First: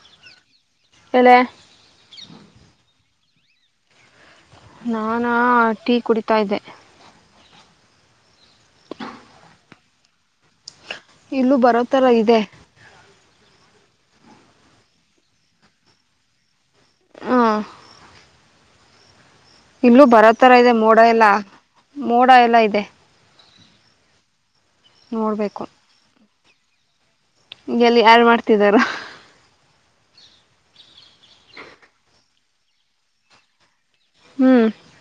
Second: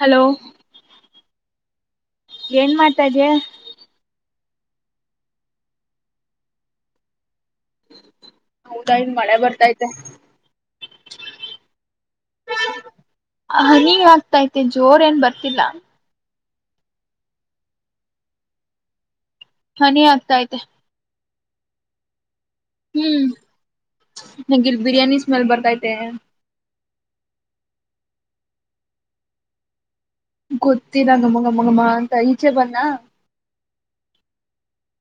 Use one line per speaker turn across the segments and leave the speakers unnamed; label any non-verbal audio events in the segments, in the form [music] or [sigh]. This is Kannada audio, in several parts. ಹಲೋ
ಎಲೆ
ಏನ್ ಮಾತಾ ಇದ್ಯಾ
ನಾನಾ ಟೀ ಕುಡಿತಾ ಇದ್ದೆ
ಹೌದಾ ಇನ್ ಮಳೆ ಬರ್ತೈತೆ
ಇಲ್ಲೂ ಬರೋ ತರ ಇ
ಹನಿ ಆಗ್ತೈತೆ ಜೋರ ಏನ್ ಬರ್ತಿಲ್ಲ
ಹ
ಹನಿ
ಇಲ್ಲೂ ಬರೋತರ
ಆಗ್ತೈತೆ
ಇದೆ ಮೋಡ ಎಲ್ಲ ಎಲ್ಲ ಇದೆ
ಹ್ಮ್ ನಗ ಬಿರಿಯಾನಿ ಸ್ಮೆಲ್
ನೋಡಬೇಕು
ಬರ್ತೈತೆ
ಎಲ್ಲಿ ಯಾರು ಮಾಡ್ತಿದಾರ
ಗೊತ್ತಿ ನಂಗಮ್ಮಗ ಮಗಮ್ಮ ಅಂತ ಈಚೆ ಬನ್ನ
ಹ್ಞೂ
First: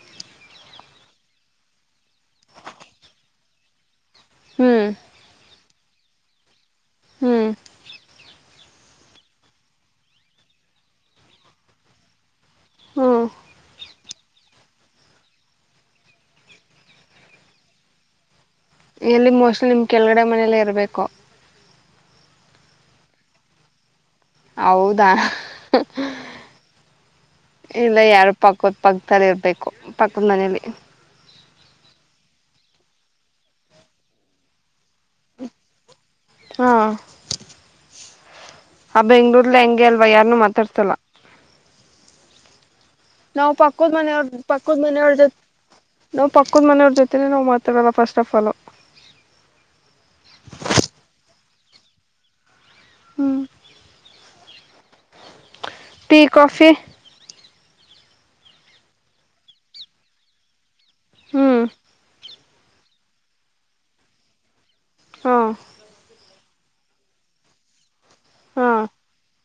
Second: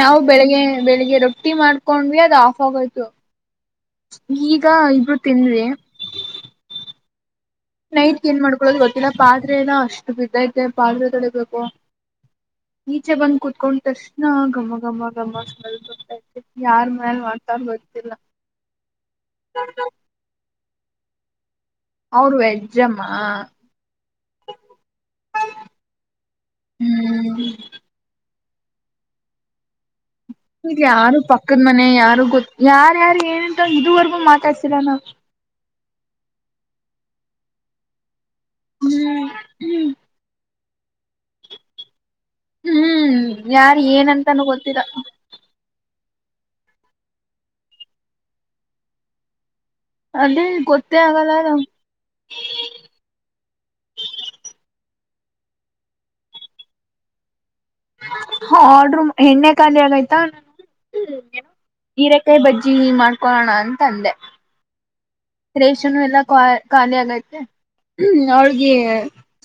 ನಾವು ಬೆಳಿಗ್ಗೆ ಬೆಳಿಗ್ಗೆ ರೊಟ್ಟಿ ಮಾಡ್ಕೊಂಡ್ವಿ ಅದು ಆಫ್ ಆಗೋಯ್ತು ಈಗ
ಹ್ಞೂ
ಇಬ್ರು ತಿನ್
ಹ್ಮ್
ನೈಟ್ಗೆ ಏನ್ ಮಾಡ್ಕೊಳೋದು ಗೊತ್ತಿಲ್ಲ ಪಾದ್ರನ ಅಷ್ಟು ಬಿದ್ದೈತೆ ಪಾದರೆ ತಡಿಬೇಕು
ಹ್ಞೂ
ನೀಚೆ ಬಂದು್ ಕುೂತ್ಕೊಂಡಷ್ಟ ಹಾ ಗಮ್ಮ ಗಮ್ಮ ಗಮ್ಮಲ್ ಗೊಡ್ತತಿ ಯಾರ್ ಮೇಲ್ ಮಾಡ್ತಾಾರ ಗರ್ತ್ತಲ್ಲ
ಎಲ್ಲಿ ಮೋಷನಲ್ ನಿಮ್ ಕೆಳಗಡೆ ಮನೇಲ್ಲ ಇರ್ಬೇಕು
ಅವರು ವೆಜಮ್ಮ
ಹೌದಾ
ಹ್ಮ್ ಇಲ್ಲಿ
ಇಲ್ಲ ಯಾರ ಪಕ್ಕದ ಪಕ್ಕದಲ್ಲಿ ಇರಬೇಕು ಪಕ್ಕದ ಮನೇಲಿ
ಅದ ಮನೆ ಯಾರು ಗೊತ್ ಯಾರ ಯಾರು ಏನಂತ ಇದುವರೆಗೂ ಮಾತಾಡ್ಸೀರ ನ
ಹಾ ಆ
ಹ್ಮ್
ಬೆಂಗಳೂರ್ಲ ಎಂಗೆ
ಹ್ಮ್
ಅಲ್ವಾ ಯಾರನ್ನು ಮಾತಾಡಸಲ್ಲ
ಹ್ಮ್
ನಾವು
ಯಾರ್
ಪಕ್ಕದ್ ಮನೆಯವರದ
ಏನಂತಾನೂ
ಪಕ್ಕದ
ಗೊತ್ತಿಲ್ಲ
ಮನೆಯವಳ್ ಜೊತೆ ನಾವು ಪಕ್ಕದ ಮನೆಯವ್ರ ಜೊತೆನೆ ನಾವು ಮಾತಾಡಲ್ಲ ಫಸ್ಟ್ ಆಫ್ ಪಾಲು
ಅದೇ ಗೊತ್ತೇ ಆಗಲ್ಲ ನಮ್ ಕೀ
ಹಾ ಟಿ ಕಾಫಿ
ಕಿಕಿ ಹಾಡ್ರುಮ್ ಎಣ್ಣೆ ಖಾಲಿ ಆಗಯ್ತಾ ಹು
ಹ್ಮ್
ನೀರೇ ತ್ತೆ ಬಜ್ಜಿ ನೀ ಮಾಡ್ಕೊಳೋನಾ ಅಂತ ಅಂದೆ
ಹಾ
ರೇಷನು ಎಲ್ಲ ಕೋಯ್ ಖಾಲಿ ಆಗೈತೆ
ಹಾ
ಅವಳಗೆ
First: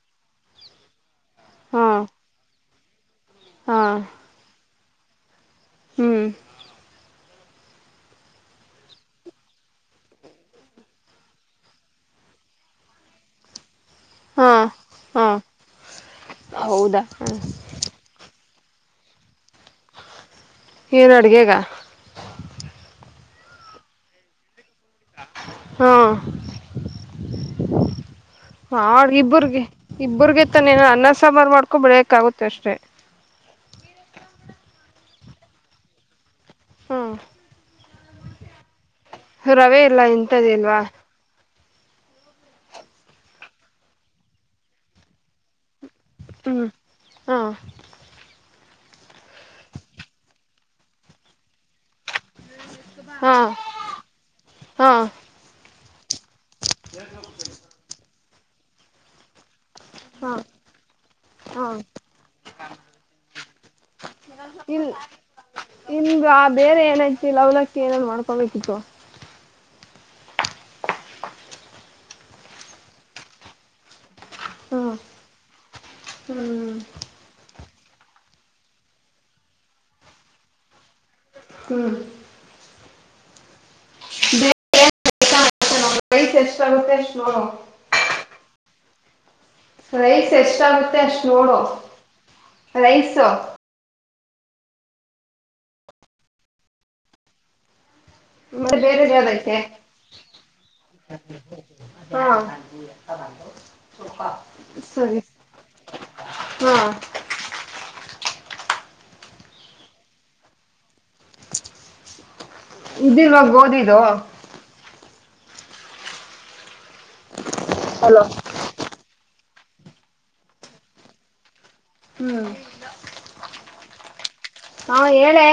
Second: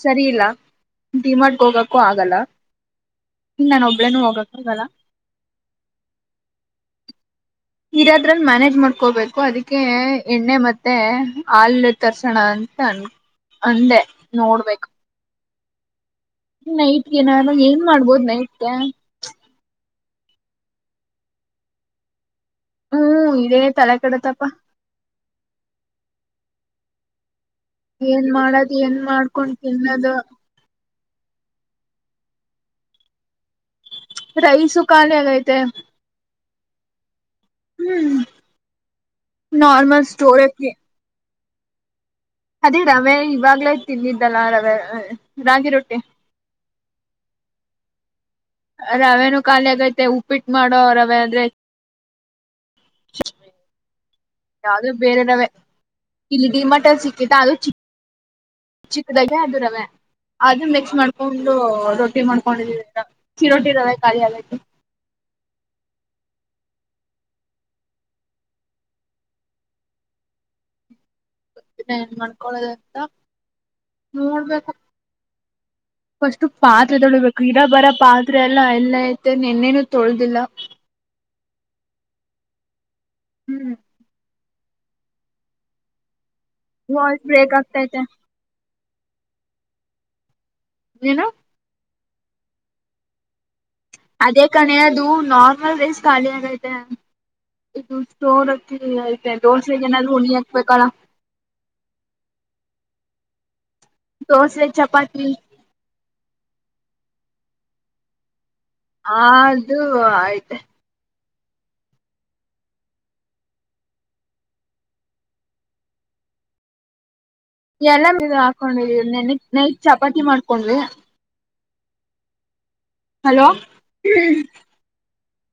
ಸರಿ ಇಲ್ಲಾ ಡಿ ಮಾರ್ಟ ಗು
ಹಾ
ಹೋಗಕು ಆಗಲ್ಲಾ ಇನ್ನ ನಾನ ಒಬ್ಬಳೇನು ಹೋಗಕ್ ಹೋಗಲ್ಲಾ
ಹು
ನೀರದ್ರಲ್ ಮ್ಯಾನೇಜ್ ಮಾಡ್ಕೋಬೇಕು ಅದಕ್ಕೆ ಎಣ್ಣೆ ಮತ್ತೆ ಹಾಲ್ ತರ್ಸೋಣಾ ಅಂತಾ ಅಂದೆ
ಹಾ
ನೋಡ್ಬೇಕು
ಹಾ
ನೈಟ್ಗೆನಾರ ಏನ್ ಮಾಡ್ಬೋದು ನೈಟ್ಗೆ ಪ್ಚ್
ಏನ ಅಡಗೆಗಾ
ಹು ಇದೇ ತಲೆ ಕೆಡತಪ್ಪಾ
ಟಕ್ ಹಾ
ಏನ್ ಮಾಡದ್
ಹಾ
ಏನ್ ಮಾಡ್ಕೊಂಡ್
ಇಬ್ಬರ್ಗೆ
ತಿನ್ನದು
ಇಬ್ಬರ್ಗೆ ತಾನೆ ಏನರಾ ಅನ್ನಾ ಸಾಂಬಾರ್ ಮಾಡ್ಕೊಂಡೆ ಏಕ್ಆಗುತ್ತೆ ಅಷ್ಟೇ
ಪ್ಚ್ ರೈಸು ಖಾಲಿ ಆಗೈತೆ
ಹು
ಹು
ರವೆ ಇಲ್ಲ
ನಾರ್ಮಲ್ ಸ್ಟೋರ್
ಇಂಥದ್ದ
ಅಕ್ಕಿ
ಇಲ್ವಾ
ಅದೇ ರವೆ ಇವಾಗ್ಲೇ ತಿಂದಿದ್ದಲ್ಲಾ ಅ ಅ ರವೆ ರಾಗಿ ರೊಟ್ಟಿ
ಹು ಹಾ
ಅ ರವೇನು ಖಾಲಿ ಆಗೈತೆ ಉಪ್ಪಿಟ್ಟು ಮಾಡೋ ರವೆ ಆದ್ರೆ ಚೀ
ಹಾ
ಯಾವುದು
ಹಾ
ಬೇರೆರವೇ ಇಲ್ಲಿ ಡಿ ಮಾರ್ಟ್ ಸಿಕ್ಕಿತಾ ಅದು ಚಿ ಚಿಕ್ಕದಾಗೆ ಅದು ರವೆ
ಹಾ
ಅದು ಮಿಕ್ಸ್ ಮಾಡ್ಕೊಂಡು
ಹಾ
ರೊಟ್ಟಿ ಮಾಡ್ಕೊಂಡಿದದ ಚಿರೋಟಿ ರವೆ ಖಾಲಿ ಆಗೈತೆ [unintelligible]
ಇಗಾ ಬೇರೆ ಏನಯ್ತಿ ಅವಲಕ್ಕಿ ಏನಾದ್ರು ಮಾಡ್ಕೋಬೇಕಿತ್ತು
ಇದನ್ನ ಏನ್ ಮಾಡ್ಕೊಳೋದು ಅಂತಾ ನೋಡ್ಬೇಕು
ಹ್ಮ್
ಫಸ್ಟ್
ಹ್ಮ್
ಪಾತ್ರೆ ತೊಳಬೇಕು ಇರ ಬರ ಪಾತ್ರೆ ಎಲ್ಲಾ ಎಲ್ಲ ಐತೆ ನಿನ್ನೇನು ತೊಳ್ದಿಲ್ಲಾ
ಹು
ಹು
ನನ್ನ ರೈಸು ಎಷ್ಟು ಆಗುತ್ತೆ
ವಾಯ್ಸ್
ನೋಡು
ಬ್ರೇಕ್ ಆಗ್ತೈತೆ
ಟಕ್ ರೈಸು ಎಷ್ಟಾಗುತ್ತೆ ಅಷ್ಟ್
ಏನು
ನೋಡು ರೈಸು
ಅದೇ ಕಣೆ ಅದು ನಾರ್ಮಲ್ ರೈಸ್ ಖಾಲಿ ಆಗೈತೆ ಇನ್ನುದು
ಮತ್ತೆ
ದೋರಕ್ಕಿ
ಬೇರೆ
ಐತೆ
ಯಾವ್ದೈತೆ
ದೋಸೆಗೆ ಏನಾದ್ರು ಹುಣಿ ಹಾಕ್ಬೇಕಾ
ಹಾ
ದೋಸೆ
ಸರಿ
ಚಪಾತಿ
ಹಾ
ಆದು ಐತೆ
ಪ್ಚ್ ಇದಿಲ್ವಾ ಗೋಧಿದು
ಎಲ್ಲ
ಹಲೋ
ಮೀ ಹಾಕೊಂಡಿದಿವಿ ನೆನಕಿ ನೈಟ್ ಚಪಾತಿ ಮಾಡ್ಕೊಂಡಡ್ವಿ
ಹು
ಹಲೋ ಹಂಕ್ಕ
ಹೇಳೇ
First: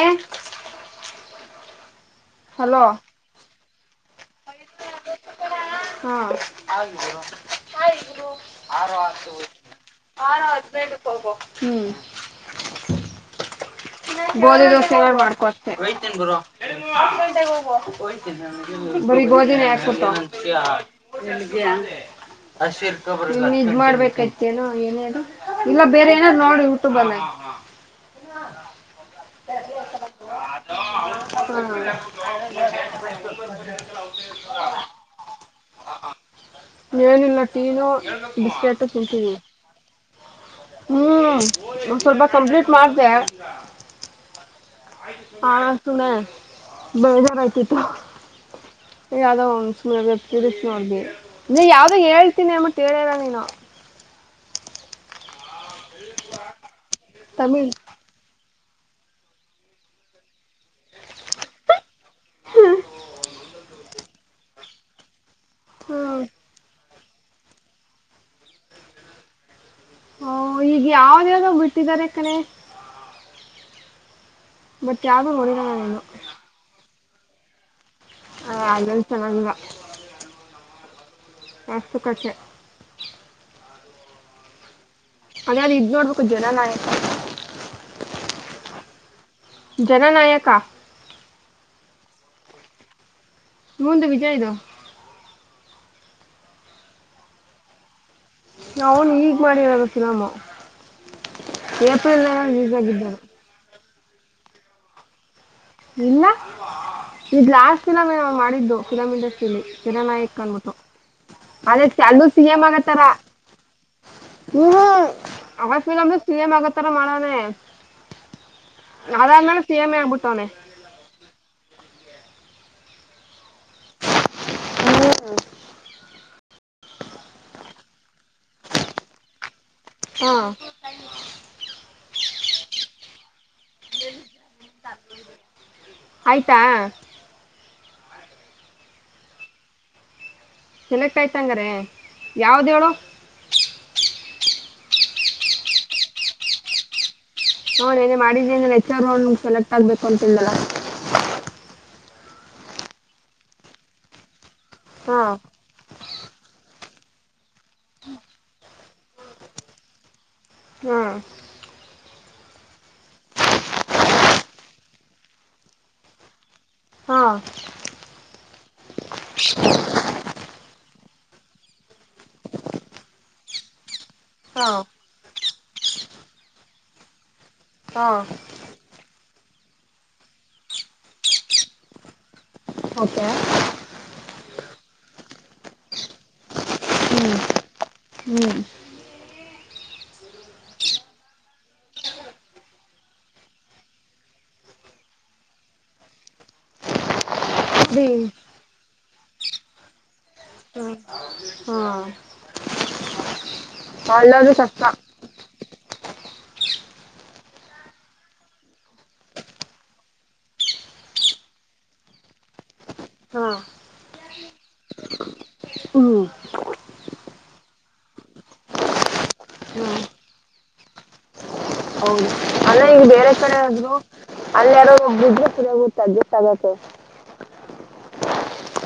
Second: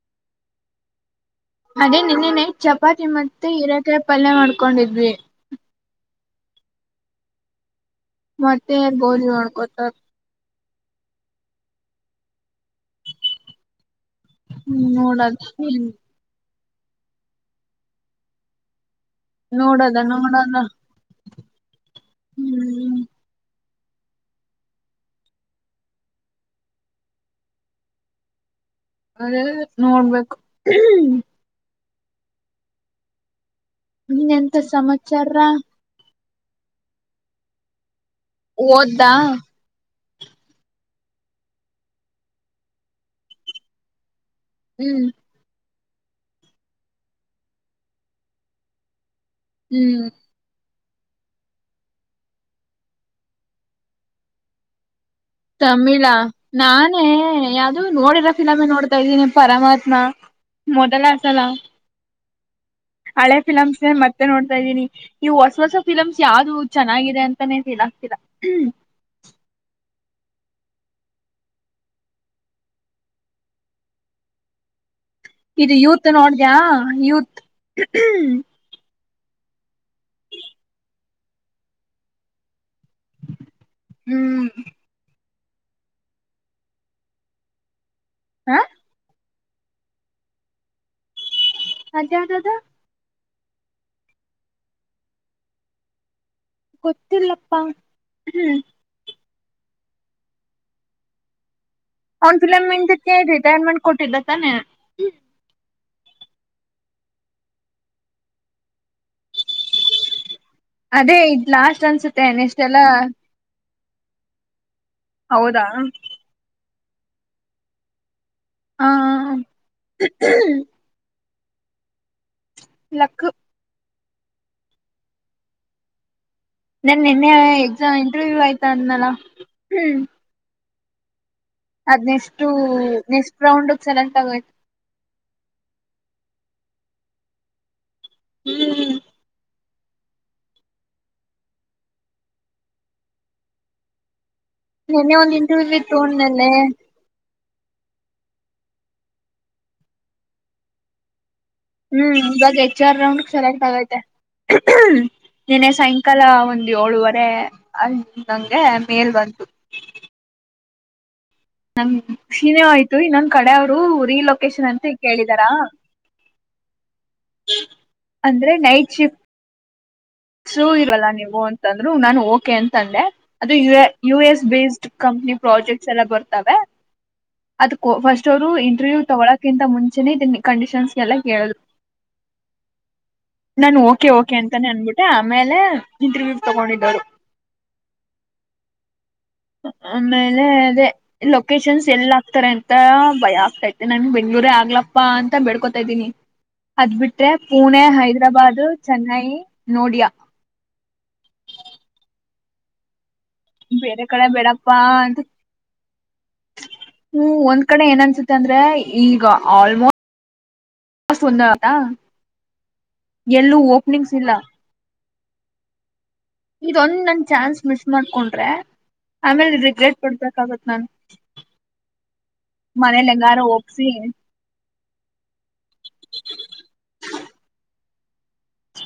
ಅದೇ ನಿನ್ನೆ ನೈಟ್ ಚಪಾತಿ ಮತ್ತೆ ಹೀರೆಕಾಯಿ ಪಲ್ಯ ಮಾಡ್ಕೊಂಡಿದ್ವಿ
ಹಾ ಹಾಯ್ ಬ್ರೋ
ಮತ್ತೆ ಗೋಲಿ ಹೋಡ್ಕೋತಾರ
ಹ್ಮ್ [inaudible] ಬೋದ ದಸ
ನೋಡದ
ಮಾಡ್ಕೊ [unintelligible] [inaudible] ಬರಿ ಗೋಧಿನೇ [unintelligible]
ನೋಡದ ನೋಡದ ಹ್ಮ್
ಮಾಡ್ಬೇಕತೇನೋ ಏನೇ ಇಲ್ಲ ಬೇರೆ ಏನಾದ್ ನೋಡ್ರ ಯುಟುಬ್ ಅಲ್ಲೇ
ಅದೇ ನೋಡ್ಬೇಕು ಇನ್ನೆಂತ
[inaudible]
[unintelligible]
ಏನಿಲ್ಲ ಟೀನು ಬಿಸ್ಕೆಟ್
ಓದ್ದಾ
ತಿಂತಿದೀವಿ ಹ್ಮ್ ಒಂದ ಸ್ವಲ್ಪ ಕಂಪ್ಲೀಟ್ ಮಾಡದೆ
ಹ್ಮ್
[unintelligible] ಬೇಜಾರಾತಿತ್ತು [unintelligible]
ಹ್ಮ್
ನೀ ಯಾವ್ದ ಹೇಳ್ತೀನಿ ಅಂಬಟ್ ಹೇಳ್ಯೇಇಲಾ ನೀನು
ತಮಿಳಾ ನಾನೇ
ತಮಿಳ್
ಯಾವ್ದು ನೋಡಿರೋ ಫಿಲ್ಮೆ ನೋಡ್ತಾ ಇದ್ದೀನಿ ಪರಮಾತ್ಮ. ಮೊದಲಸಲ ಹಳೆ ಫಿಲಮ್ಸ್ ಮತ್ತೆ ನೋಡ್ತಾ ಇದ್ದೀನಿ ಇವು ಹೊಸ ಹೊಸ ಫಿಲಮ್ಸ್
ಹ್ಮ್
ಯಾವ್ದು ಚೆನ್ನಾಗಿದೆ ಅಂತಾನೇ ಫೀಲ್ ಆಗ್ತಿಲ್ಲಾ
ಓಹ ಈಗ ಯಾವ್ದ ಯಾವ್ದ್ ಬಿಟ್ಟಿದ್ದಾರೆ ಕಣೆ ಬಟ್ ಯಾವ್ದು ನೋಡಿಲ್ಲ
ಇದು
ನಾನು
ಯೂತ್ ನೋಡ್ದ್ಯಾ ಯೂತ್.
ಹ ಅದೆಲ್ಲ ಚೆನ್ನಾಗಿಲಾ
ಹ್ಮ್
ಅಷ್ಟಕ್ ಕಷ್ಟೇ
ಹ್ಮ್
ಅದೇ ಇದ ನೋಡಬೇಕು ಜನನಾಯಕ
ಹಾ
ಜನನಾಯಕಾ
ಅದ್ಯಾವದು
ಇವಂದು ವಿಜಯದ
ಗೊತ್ತಿಲರಪ್ಪಾ
ಅವನು ಈಗ್ ಮಾಡಿರೋದ ಫಿಲಂ
ಅವನ್ ಫಿಲ್ಮ ಇದಕ್ಕೆ ರಿಟೈರ್ಮೆಂಟ್ ಕೊಟ್ಟಿದ್ದ ತಾನೆ
ಇಲ್ಲ ಇ ಲಾಸ್ಟ್ ಸಿನಮ್ ನ ಮಾಡಿದು ಫಿಲಂ ಇಂಡಸ್ಟ್ರಿಯಲ್ ಅಲ್ಲಿ ಜನನಾಯಕನದು
ಅದೇ ಇದ್ ಲಾಸ್ಟ್
ಆದೆ
ಅನ್ಸುತ್ತೆ
ಚಾಲ್ಲು ಸಿ
ನೆಕ್ಸ್ಟ್
ಎಂ
ಎಲ್ಲ
ಆಗತ್ತರಾ ಹೂ ಹೂ
ಹೌದಾ
ಅವ ಫಿಲ್ಮ್ ನೂ ಸಿ ಎಮ್ ಆಗೋತ್ತರಾ ಮಾಡನೇ
ಹ
ಅದಾನ ಸಿ ಎಮ್ ಮೆ ಆಗೀಬಿಟ್ಟೋಣೆ
ಲಕ್ಕು
ಹ್ಮ
ನಾನ್ ನಿನ್ನೆ ಎಕ್ಸಾಮ್ ಇಂಟರ್ವ್ಯೂ ಆಯ್ತಾ ಅಂದನಲಾ
ಹಾ
ಅದ್ ನೆಕಷ್ಟು ನೆಕಸ್ಟ್ ರೌಂಡ್ ಗೆ ಸೆಲೆಕ್ಟ್ ಆಗೋಯ್ತು
ಆಯ್ತಾ
ಹ್ಮ್ ಹ್ಮ್
ಸೆಲೆಕ್ಟ್ ಆಯ್ತಂಗಾರೆ ಯಾವ್ದ ಹೇಳು
ಮೋನ್ನೆ ಒಂದ್ ಇಂಟರ್ವ್ಯೂಲಿ ಇತ್ತುಡ ನಿನ್ನೆ
ನೋನ್ ಏನೇ ಮಾಡಿದಿ ಹೆಚ್ಚ ರೌಂಡಗ ಸೆಲೆಕ್ಟ್ ಆಗ್ಬೇಕು ಅಂತ ಎನೀಲ್ಲಲ
ಹ್ಮ್ ಇವಾಗ ಹೆಚ್ ಆರ್ ರೌಂಡ್ ಸೆಲೆಕ್ಟ್ ಆಗೈತೆ
ಹಾಂ
ನಿನ್ನೆ ಸಾಯಂಕಾಲ ಒಂದ್ ಏಳುವರೆ ಅಂಗೆ ಮೇಲ್ ಬಂತು
ಹ್ಮ್
ನಮ್ಮ ಶೀನೇ ಆಯ್ತು ಇನ್ನೊಂದಂದು ಕಡೆ ಅವ್ರು ರಿಲೊಕೇಶನ್ ಅಂತ ಕೇಳಿದಾರಾ ಹ್ಮ್
ಹಾಂ
ಅಂದ್ರೆ ನೈಟ್ ಶಿಫ್ಟ್ ಸೂ ಇರಲ್ಲ ನೀವು ಅಂತಂದ್ರು ನಾನು ಓಕೆ ಅಂತಂದೆ ಅದು ಯ ಯು ಎಸ್ ಬೇಸ್ಡ್
ಹಾಂ
ಕಂ ನೀ ಪ್ರಾಜೆಕ್ಟ್ಸ್ ಎಲ್ಲ ಬರ್ತಾವ ಅದಕೋ
ಹಾಂ
ಫಸ್ಟ್ ಅವರು ಇಂಟರ್ವ್ಯೂ ತಗೊಳಕ್ಕಿಂತ ಮುಂಚೆನೆ ಕಂಡೀಷನ್ಸ್ಗೆಲ್ಲ ಕೇಳರು
ಓಕೆ
ನಾನು ಓಕೆ ಓಕೆ ಅಂತಾನೆ ಅನ್ಬಿಟ್ಟ ಮತ್ತೆ ಆಮೇಲೆ ಇಂಟ್ರವ್ಯೂ ತಗೊಂಡಿದ್ದವರು
ಹ್ಮ್
ಆಮೇಲೆ ಅದೇ ಲೊಕೇಶನ್ಸ್ ಎಲ್ಲ ಆಗ್ತಾರೆ ಅಂತ ಭಯ ಆಗ್ತೈತೆ ನನ್ ಎಂಗೂರ ಆಗ್ಲಪ್ಪಾ ಅಂತ ಬೆಡ್ಕೊತ ಇದೀನಿ ಅದ್ ಬಿಟ್ರೆ ಪುಣೆ
ರೀ
ಹೈದರಾಬಾಾದ ಚೆನ್ನೈ ನೋಡಿಯಾ
ಹಾಂ ಹಾಂ
ಬೇರೆ ಕಡೆ ಬೇಡಪ್ಪಾ
ಕಷ್ಟ
ಅಂತ ಹ್ಮ್ ಒಂದ್ ಕಡೆ ಏನನ್ಸುತ್ತೆ ಅಂದ್ರೆ ಈಗ ಆಲ್ಮೋಸ್ಟ್ ಎಲ್ಲೂ
ಹಾಂ
ಓಪನಿಂಗ್ಸ್ ಇಲ್ಲ
ಹ್ಮ್
ಇದೊಂದ್ ನನ್ ಚಾನ್ಸ್ ಮಿಸ್ ಮಾಡ್ಕೊಂಡ್ರೆ ಆಮೇಲೆ
ಹ್ಮ್
ರಿಗ್ರೆಟ್ ಕೊಡ್ಬೇಕಾಗತ್ ನನ್
ಹೌದು ಅಂದ್ರೆ ಈಗ ಬೇರೆ ಕಡೆ
ಒಪ್ಸಿ
ಹೋದ್ರು ಅಲ್ಲಿಾರು ಹೋಗಬಿದ್ರುತ್ತ ಅಡ್ಜಸ್ಟ್ ಆಗುತ್ತೆ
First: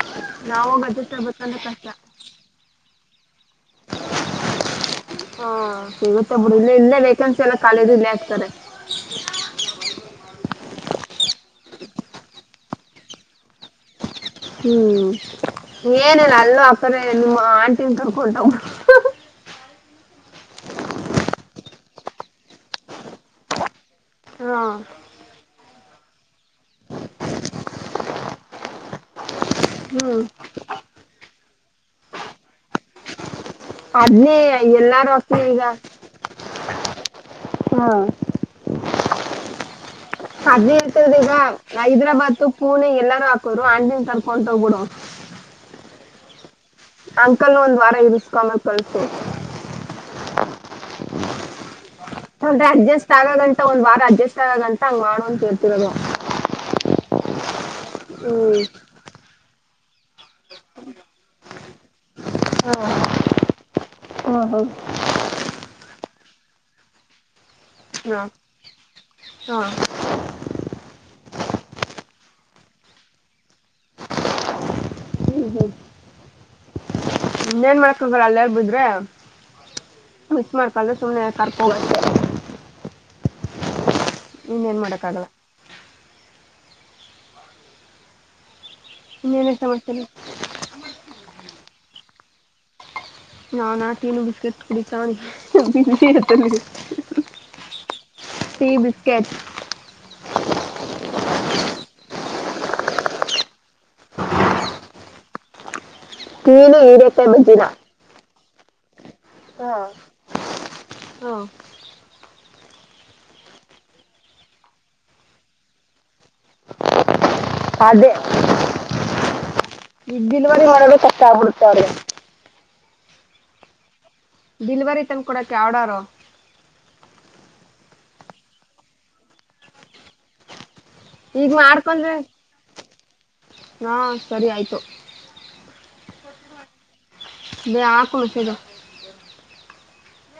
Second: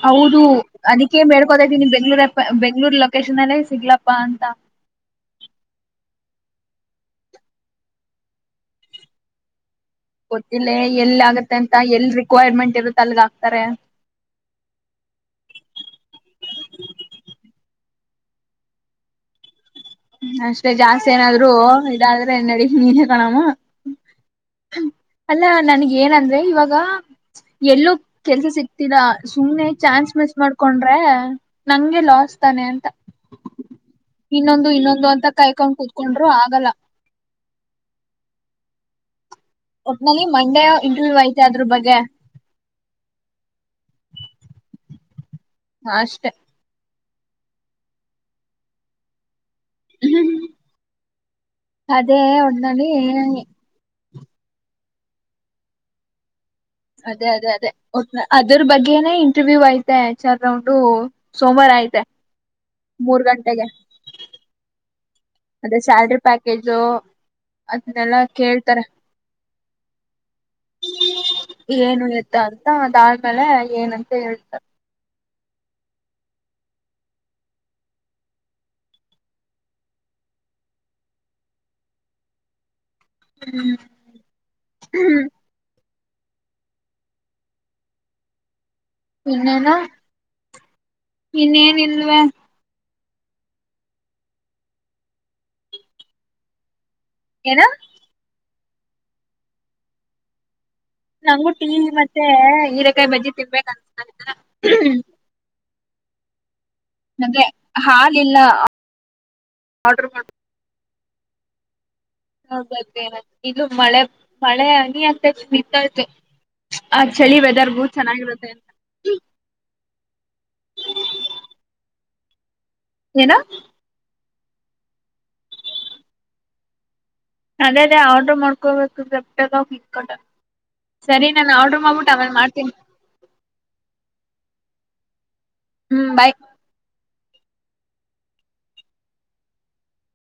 ಹೌದು
ಅಡ್ಜಸ್ಟ್
ಅದಕ್ಕೆೇ
ಆಗ್ಬೇಕಂದ್ರೆ
ಮೇಡ್ಕೋತ
ಕಷ್ಟ
ಇದೀನಿ ಬೆಂಗ್ಳೂರ ಬೆಂಗ್ಳೂರ್ಲ್ಲ ವಕೇಶನ್ಲ್ಲೇ ಸಿಗ್ಲಪ್ಪಾ ಅಂತ
ಹಾ ಇವತ್ತೊಬ್ರು ಇಲ್ಲ ಇಲ್ಲೇ ವೇಕೆನ್ಸಿ ಎಲ್ಲ ಕಖಾಲದು ಇಲ್ಲೇ ಆಗ್ತಾರೆ
ಗೊತ್ತಿಲ್ಲ ಎಲ್ ಆಗತ್ತೆ ಅಂತ ಎಲ್ ರಿಕ್ವೈರ್ಮೆಂಟ್ ಇರುತ್ತೆ ಅಲ್ಗ ಆಾಕ್ತಾರೆ
ಹ್ಮ್ ಏನಿಲ್ಲ ಅಲ್ಲೂ ಅಕರ ನಿಮ್ಮ ಆಂಟಿನ್ ತರ್ಕೊೊಂಡವ
[inaudible] ಅಷ್ಟೇ ಜಾಸ್ತಿ ಏನಾದ್ರು ಇದಾದ್ರೆಡ ನೀನೇ ಕಣಾಮ
ಹ
ನನ್ಗ ಏನಂದ್ರೆ ಇವಾಗ ಎಲ್ಲೂ ಕೆಲ್ಸ ಸಿಕ್ತಿದ ಸುಮ್ನೆ ಚಾನ್ಸ್
ಹ್ಮ್
ಮಿಸ್ ಮಾಡ್ಕೊಂಡ್ರೆ ನಂಗೆ ಲಾಸ್ ತಾನೆ ಅಂತ
ಅದ್ನೇ
ಇನ್ನೊಂದು ಇನ್ನೊಂದು
ಎಲ್ಲಾರು
ಅಂತ
ಅಷ್ಟ ಈಗ
ಕಾಯ್ಕೊಂಡ್ ಕೂತ್ಕೊಂಡ್ರು ಆಗಲ್ಲ
ಹಾ
ಒಟ್ನಲ್ಲಿ ಮಂಡೇ
ಅಜೆ ಇರ್ತದ
ಇಂಟರ್ವ್ಯೂ
ಈಗ
ಐತೆ ಅದ್ರ ಬಗ್ಗೆ
ಹೈದ್ರಾಬಾದ ಪುಣೆ ಎಲ್ಲಾರೂ ಹಾಕೋ್ರು ಅಂಡನ್ ಕರ್ಕೊಂಡ ಹೋಗ್ಬಿಡು
ಹ ಅಷ್ಟೆ
ಅಂಕಲ್ ಒಂದ್ ವಾರ ಇಸ್ಕೊಾಮ ಕಳ್ಸ
ಅದೇ
ತೊಂಡ್ರೆ
ಒಟ್ನಲ್ಲಿ
ಅಡ್ಜಸ್ಟ್ ಆಗಗಂತ ಒಂದ್ ವಾರ ಅಡ್ಜಸ್ಟ್ ಆಗಗಂತ ಹಂಗ್ ಮಾಡು ಅಂತ ಕೇಳ್ತಿರ ನವು
ಅದೇ ಅದೇ ಅದೇ ಅದ್ರ ಬಗ್ಗೆನಟ ಇಟವ್ಯೂ ಐತೆ ಚಾರ್ ರೌಂಡು ಸೋಮವಾರ ಐತೆ ಮೂರ್ ಗಂಟೆಗೆ
ಹಾ ಹೌ
ಅದೇ ಸ್ಯಾಲ್ರಿ ಪ್ಯಾಕೇಜು ಅದನ್ನಲ್ಲಾ ಕೇಳ್ತಾರೆ ಏನು ಇ್ದ ಅಂತ ಅದಾದ್ಮೇಲೆ ಏನಂತ ಹೇಳ್ತಾರೆ
ಇನ್ನ ಏನ್ ಮಾಡಕೋಗರ ಅಲ್ಲಾರ ಬುದ್ರೆ ಮಿಸ ಮಾಡ್ಕಲ್್ದ ಸುಮ್ನೆ ಕರ್ಕೋೋಗ
ಹ್ಮ್
ಇನ್ೇನ್ ಮಾಡಕ್ಕ ಆಗಲ್ಲ ನೇನೇ ಚಬರ್ತಲ್ಲ
ಇನ್ನೇನ ಇಲ್ವಾ
ನಾಾನಾಟೀನು ಬಿಿಸ್ಕಿಟ್ ಕುಡ ಚತ್ತ
ಏನಾ
ಟೀ ಬಿಿಸ್ಕೆಟ್
ನಂಗುಟೀ ಮತ್ತೆ ಹೀರೆಕಾಯಿ ಬಜ್ಜಿ ತಿನ್ಬೇಕ ಅನ್ಸ್ತರ
ಕೀಲಿ ಹರಕ ಬಜರ
ಆಡರ್ ಮಾಡಡ
ಹಾ
ಹೌ ಇಲ್ಲ ಮಳೆ ಮಳೆನಿ ಅಂತ ನಿಂತಾಯು ಅ ಚಳಿ ವೆದರ್ಗೂ ಚೆನ್ನಾಗಿರುತ್ತೆ ಅಂತ
ಈ ದಿನವನೆ ಮಾಡಬೇಕ ಕಷ್ಟ ಆಗ್ಬಿಡುತ್ತೆ ಅವ್ರಿಗೆ
ಏನಾ
ಡೆಲಿವರಿ ತಂದು ಕೊೊಡೋಕ್ಕೆ ಆರ್ಡರು
ಅದೇ ಅದೇ ಆರ್ಡರ್ ಮೊಡ್ಕಬೇಕ ಗ ಹಟ ಸರಿ
ಈಗ
ನಾನು ಆರ್ಡ್ರ ಮಾಡ್ಬಿಟ್ಟು
ಮಾಡ್ಕೊಂಡ್ರೆ
ಅವೇಾಗ ಮಾಡ್ತೀನಿ
ಹಾಂ ಸರಿ ಆಯಿತು
ಹ್ಮ್ ಬಾಯ್
ಬ ಆ ಕುಳಫಿರ